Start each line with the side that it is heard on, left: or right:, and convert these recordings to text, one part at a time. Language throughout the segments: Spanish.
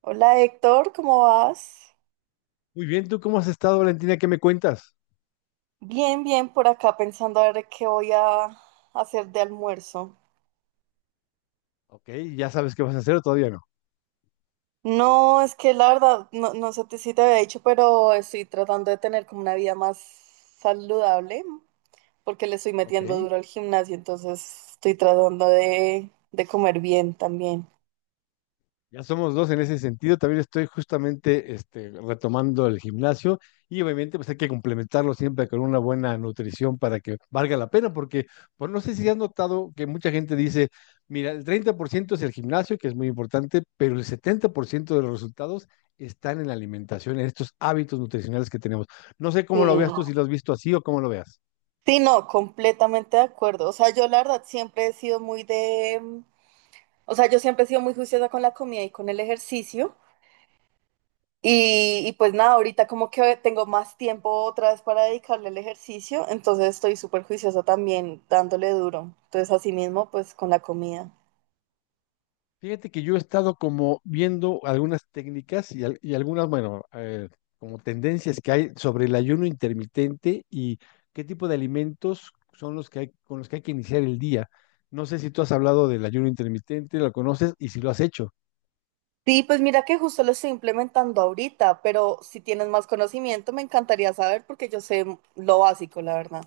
right: Hola Héctor, ¿cómo vas?
left: Muy bien, ¿tú cómo has estado, Valentina? ¿Qué me cuentas?
right: Bien, bien, por acá pensando a ver qué voy a hacer de almuerzo.
left: Ok, ya sabes qué vas a hacer o todavía no.
right: No, es que la verdad, no, no sé si te había dicho, pero estoy tratando de tener como una vida más saludable, porque le estoy
left: Ok,
right: metiendo duro al gimnasio, entonces estoy tratando de comer bien también.
left: ya somos dos en ese sentido. También estoy justamente este, retomando el gimnasio y obviamente pues hay que complementarlo siempre con una buena nutrición para que valga la pena, porque pues no sé si has notado que mucha gente dice, mira, el 30% es el gimnasio, que es muy importante, pero el 70% de los resultados están en la alimentación, en estos hábitos nutricionales que tenemos. No sé
right: Sí.
left: cómo lo veas tú, si lo has visto así o cómo lo veas.
right: Sí, no, completamente de acuerdo. O sea, yo la verdad siempre he sido muy de, o sea, yo siempre he sido muy juiciosa con la comida y con el ejercicio. Y pues nada, ahorita como que tengo más tiempo otra vez para dedicarle al ejercicio, entonces estoy súper juiciosa también dándole duro. Entonces así mismo pues con la comida.
left: Fíjate que yo he estado como viendo algunas técnicas y algunas, bueno, como tendencias que hay sobre el ayuno intermitente y qué tipo de alimentos son los que hay, con los que hay que iniciar el día. No sé si tú has hablado del ayuno intermitente, lo conoces y si lo has hecho.
right: Sí, pues mira que justo lo estoy implementando ahorita, pero si tienes más conocimiento me encantaría saber porque yo sé lo básico, la verdad.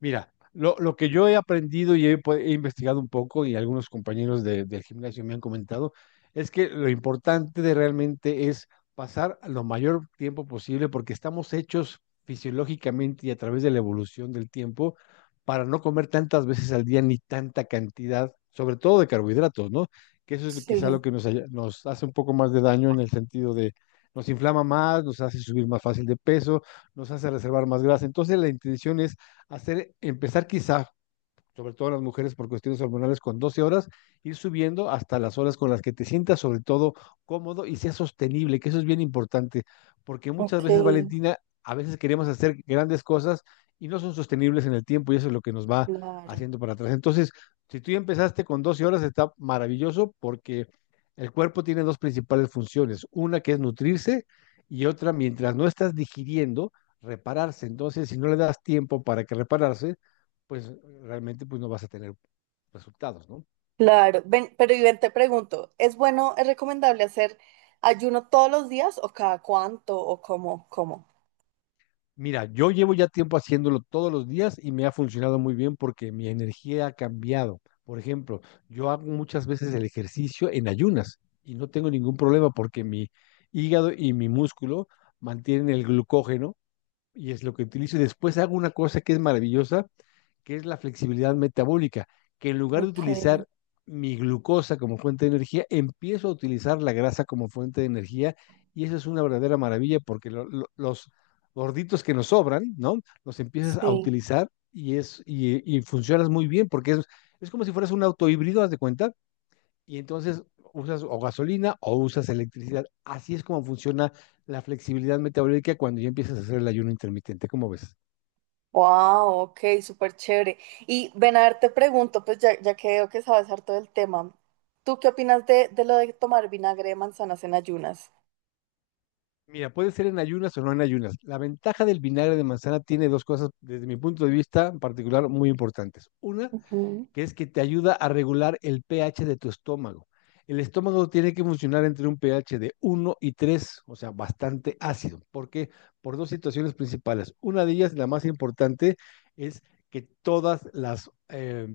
left: Mira, lo que yo he aprendido y he investigado un poco y algunos compañeros del gimnasio me han comentado, es que lo importante de realmente es pasar lo mayor tiempo posible porque estamos hechos fisiológicamente y a través de la evolución del tiempo para no comer tantas veces al día ni tanta cantidad, sobre todo de carbohidratos, ¿no? Que eso es quizá lo
right: Sí,
left: que nos, nos hace un poco más de daño en el sentido de nos inflama más, nos hace subir más fácil de peso, nos hace reservar más grasa. Entonces la intención es hacer, empezar quizás sobre todo las mujeres por cuestiones hormonales, con 12 horas, ir subiendo hasta las horas con las que te sientas sobre todo cómodo y sea sostenible, que eso es bien importante, porque muchas
right: ok,
left: veces, Valentina, a veces queremos hacer grandes cosas y no son sostenibles en el tiempo y eso es lo que nos va
right: claro.
left: haciendo para atrás. Entonces, si tú ya empezaste con 12 horas, está maravilloso porque el cuerpo tiene dos principales funciones, una que es nutrirse y otra, mientras no estás digiriendo, repararse. Entonces, si no le das tiempo para que repararse, pues realmente pues no vas a tener resultados, ¿no?
right: Claro, ven, pero y ven, te pregunto, ¿es bueno, es recomendable hacer ayuno todos los días o cada cuánto o cómo, cómo?
left: Mira, yo llevo ya tiempo haciéndolo todos los días y me ha funcionado muy bien porque mi energía ha cambiado. Por ejemplo, yo hago muchas veces el ejercicio en ayunas y no tengo ningún problema porque mi hígado y mi músculo mantienen el glucógeno y es lo que utilizo. Y después hago una cosa que es maravillosa, que es la flexibilidad metabólica, que en lugar de
right: Ok,
left: utilizar mi glucosa como fuente de energía, empiezo a utilizar la grasa como fuente de energía y eso es una verdadera maravilla porque los gorditos que nos sobran, ¿no? Los empiezas a
right: sí.
left: utilizar y y funcionas muy bien porque es como si fueras un auto híbrido, haz de cuenta, y entonces usas o gasolina o usas electricidad. Así es como funciona la flexibilidad metabólica cuando ya empiezas a hacer el ayuno intermitente, ¿cómo ves?
right: Wow, ok, súper chévere. Y ven a ver, te pregunto, pues ya, ya que veo que sabes harto del tema, ¿tú qué opinas de lo de tomar vinagre de manzanas en ayunas?
left: Mira, puede ser en ayunas o no en ayunas. La ventaja del vinagre de manzana tiene dos cosas, desde mi punto de vista en particular, muy importantes. Una,
right: Ujú.
left: que es que te ayuda a regular el pH de tu estómago. El estómago tiene que funcionar entre un pH de uno y 3, o sea, bastante ácido. ¿Por qué? Por dos situaciones principales. Una de ellas, la más importante, es que todas las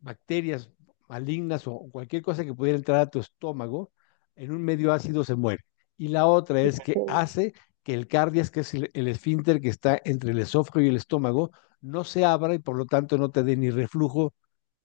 left: bacterias malignas o cualquier cosa que pudiera entrar a tu estómago, en un medio ácido se muere. Y la otra
right: Ok.
left: es que hace que el cardias, que es el esfínter que está entre el esófago y el estómago, no se abra y por lo tanto no te dé ni reflujo,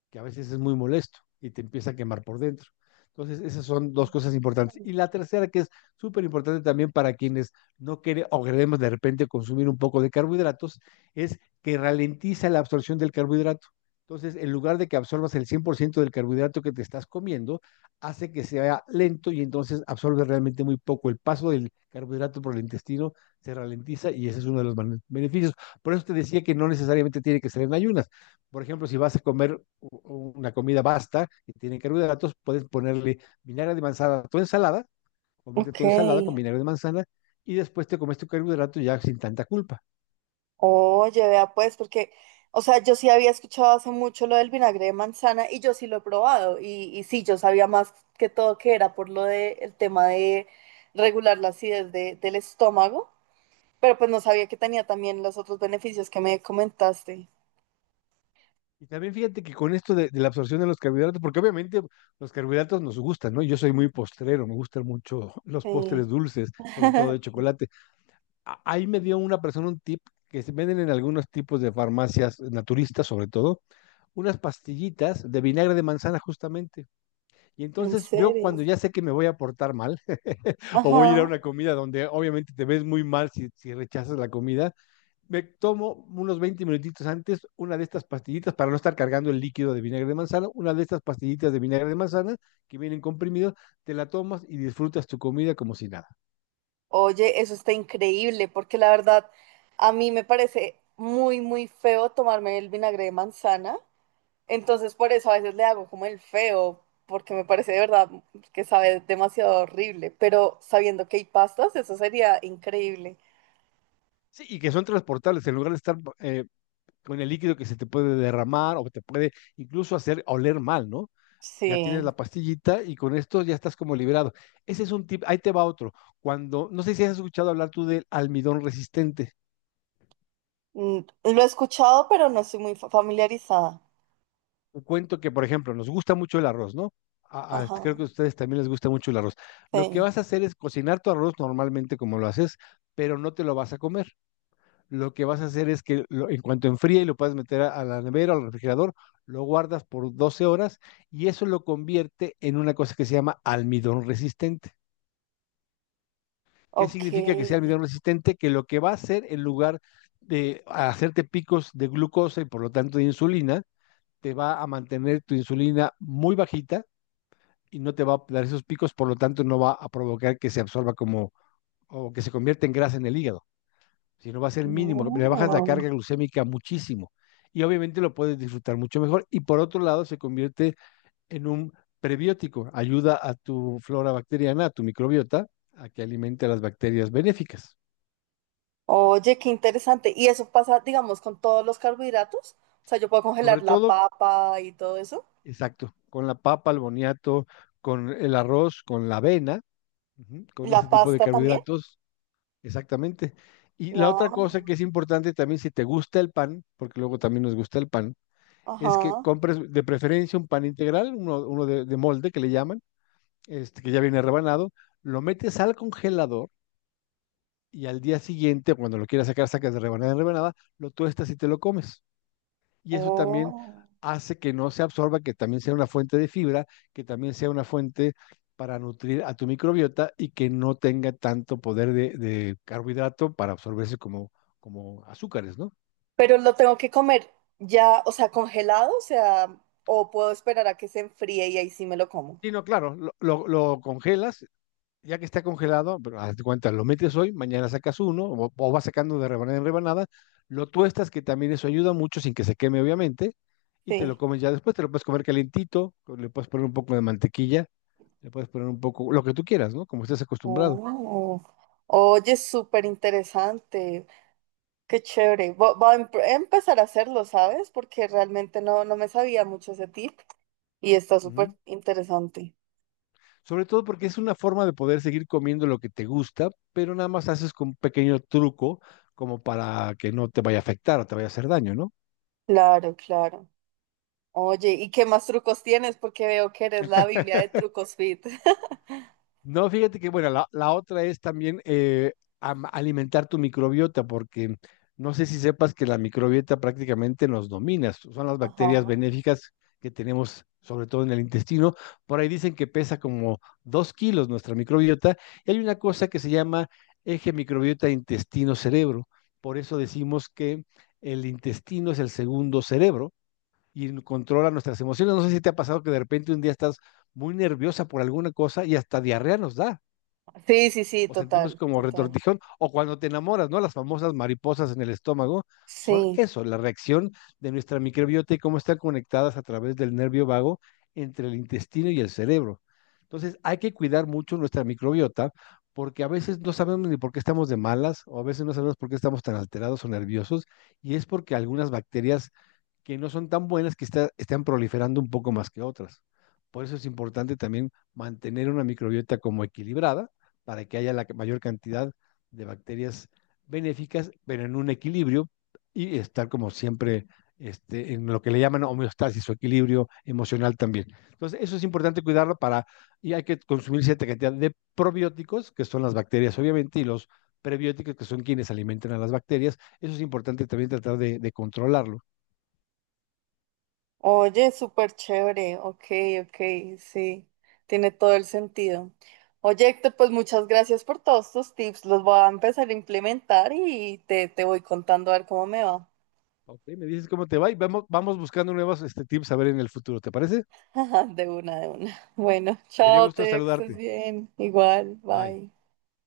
left: que a veces es muy molesto y te empieza a quemar por dentro. Entonces, esas son dos cosas importantes. Y la tercera, que es súper importante también para quienes no quieren o queremos de repente consumir un poco de carbohidratos, es que ralentiza la absorción del carbohidrato. Entonces, en lugar de que absorbas el 100% del carbohidrato que te estás comiendo, hace que sea lento y entonces absorbe realmente muy poco. El paso del carbohidrato por el intestino se ralentiza y ese es uno de los beneficios. Por eso te decía que no necesariamente tiene que ser en ayunas. Por ejemplo, si vas a comer una comida basta y tiene carbohidratos, puedes ponerle vinagre de manzana a tu ensalada, comerte
right: Ok.
left: tu ensalada con vinagre de manzana y después te comes tu carbohidrato ya sin tanta culpa.
right: Oye, vea pues, porque, o sea, yo sí había escuchado hace mucho lo del vinagre de manzana y yo sí lo he probado y sí, yo sabía más que todo que era por lo de el tema de regular la acidez del estómago, pero pues no sabía que tenía también los otros beneficios que me comentaste.
left: Y también fíjate que con esto de la absorción de los carbohidratos, porque obviamente los carbohidratos nos gustan, ¿no? Yo soy muy postrero, me gustan mucho los
right: Sí.
left: postres dulces, sobre todo de chocolate. Ahí me dio una persona un tip que se venden en algunos tipos de farmacias naturistas, sobre todo, unas pastillitas de vinagre de manzana justamente. Y
right: ¿En
left: entonces yo
right: serio?
left: cuando ya sé que me voy a portar mal o voy a ir a
right: Ajá.
left: una comida donde obviamente te ves muy mal si rechazas la comida, me tomo unos 20 minutitos antes una de estas pastillitas para no estar cargando el líquido de vinagre de manzana, una de estas pastillitas de vinagre de manzana que vienen comprimidos, te la tomas y disfrutas tu comida como si nada.
right: Oye, eso está increíble, porque la verdad a mí me parece muy, muy feo tomarme el vinagre de manzana. Entonces por eso a veces le hago como el feo, porque me parece de verdad que sabe demasiado horrible. Pero sabiendo que hay pastas, eso sería increíble.
left: Sí, y que son transportables en lugar de estar con el líquido que se te puede derramar o te puede incluso hacer oler mal, ¿no? Ya tienes
right: Sí.
left: la pastillita y con esto ya estás como liberado. Ese es un tip, ahí te va otro. Cuando, no sé si has escuchado hablar tú del almidón resistente.
right: Mm, lo he escuchado, pero no estoy muy familiarizada.
left: Un cuento que, por ejemplo, nos gusta mucho el arroz, ¿no? Creo que a
right: Ajá.
left: ustedes también les gusta mucho el arroz. Lo que
right: Sí.
left: vas a hacer es cocinar tu arroz normalmente como lo haces, pero no te lo vas a comer. Lo que vas a hacer es que lo, en cuanto enfríe y lo puedas meter a la nevera o al refrigerador, lo guardas por 12 horas y eso lo convierte en una cosa que se llama almidón resistente. ¿Qué
right: Ok.
left: significa que sea almidón resistente? Que lo que va a hacer en lugar de hacerte picos de glucosa y por lo tanto de insulina, te va a mantener tu insulina muy bajita y no te va a dar esos picos, por lo tanto no va a provocar que se absorba como o que se convierta en grasa en el hígado, sino va a ser mínimo, le bajas la
right: No.
left: carga glucémica muchísimo y obviamente lo puedes disfrutar mucho mejor y por otro lado se convierte en un prebiótico, ayuda a tu flora bacteriana, a tu microbiota, a que alimente a las bacterias benéficas.
right: Oye, qué interesante. Y eso pasa, digamos, con todos los carbohidratos. O sea, yo puedo congelar
left: Sobre
right: la
left: todo
right: papa y todo eso.
left: exacto, con la papa, el boniato, con el arroz, con la avena, ujú,
right: ¿Y
left: con
right: la
left: ese tipo de
right: pasta también?
left: carbohidratos, exactamente. Y la otra cosa
right: Wow.
left: que es importante también, si te gusta el pan, porque luego también nos gusta el pan, es que
right: Ajá.
left: compres de preferencia un pan integral, uno, uno de molde que le llaman, este, que ya viene rebanado, lo metes al congelador y al día siguiente, cuando lo quieras sacar, sacas de rebanada en rebanada, lo tuestas y te lo comes. Y eso también
right: Oh.
left: hace que no se absorba, que también sea una fuente de fibra, que también sea una fuente para nutrir a tu microbiota y que no tenga tanto poder de carbohidrato para absorberse como, como azúcares, ¿no?
right: Pero lo tengo que comer ya, o sea, congelado, o sea, o puedo esperar a que se enfríe y ahí sí me lo como.
left: Y no, claro, lo congelas, ya que está congelado, pero hazte cuenta, lo metes hoy, mañana sacas uno, o vas sacando de rebanada en rebanada, lo tuestas, que también eso ayuda mucho sin que se queme, obviamente, y te lo
right: Sí.
left: comes ya después, te lo puedes comer calentito, le puedes poner un poco de mantequilla. Le puedes poner un poco, lo que tú quieras, ¿no? Como estés acostumbrado.
right: Oh. Oye, súper interesante. Qué chévere. Voy a empezar a hacerlo, ¿sabes? Porque realmente no, no me sabía mucho ese tip y está súper
left: Ujú.
right: interesante.
left: Sobre todo porque es una forma de poder seguir comiendo lo que te gusta, pero nada más haces con un pequeño truco como para que no te vaya a afectar o te vaya a hacer daño, ¿no?
right: Claro, claro. Oye, ¿y qué más trucos tienes? Porque veo que eres la Biblia de trucos fit.
left: No, fíjate que, bueno, la otra es también alimentar tu microbiota, porque no sé si sepas que la microbiota prácticamente nos domina. Son las bacterias
right: Ajá.
left: benéficas que tenemos, sobre todo en el intestino. Por ahí dicen que pesa como 2 kilos nuestra microbiota. Y hay una cosa que se llama eje microbiota intestino-cerebro. Por eso decimos que el intestino es el segundo cerebro y controla nuestras emociones. No sé si te ha pasado que de repente un día estás muy nerviosa por alguna cosa y hasta diarrea nos da,
right: Sí, sí, sí,
left: o sentimos
right: total,
left: como
right: total.
left: retortijón, o cuando te enamoras, ¿no? Las famosas mariposas en el estómago son
right: Sí.
left: eso, la reacción de nuestra microbiota y cómo están conectadas a través del nervio vago entre el intestino y el cerebro. Entonces, hay que cuidar mucho nuestra microbiota porque a veces no sabemos ni por qué estamos de malas o a veces no sabemos por qué estamos tan alterados o nerviosos y es porque algunas bacterias que no son tan buenas, están proliferando un poco más que otras. Por eso es importante también mantener una microbiota como equilibrada para que haya la mayor cantidad de bacterias benéficas, pero en un equilibrio y estar como siempre este, en lo que le llaman homeostasis o equilibrio emocional también. Entonces, eso es importante cuidarlo para, y hay que consumir cierta cantidad de probióticos, que son las bacterias obviamente, y los prebióticos, que son quienes alimentan a las bacterias. Eso es importante también tratar de controlarlo.
right: Oye, súper chévere. Ok, ok, sí. Tiene todo el sentido. Oye, Héctor, pues muchas gracias por todos tus tips. Los voy a empezar a implementar y te voy contando a ver cómo me va.
left: Ok, me dices cómo te va y vamos buscando nuevos este, tips a ver en el futuro, ¿te parece?
right: De una, de una. Bueno,
left: Me dio
right: chao, te,
left: gusto
right: veo que estés
left: saludarte.
right: bien. Igual,
left: Bye.
right: bye.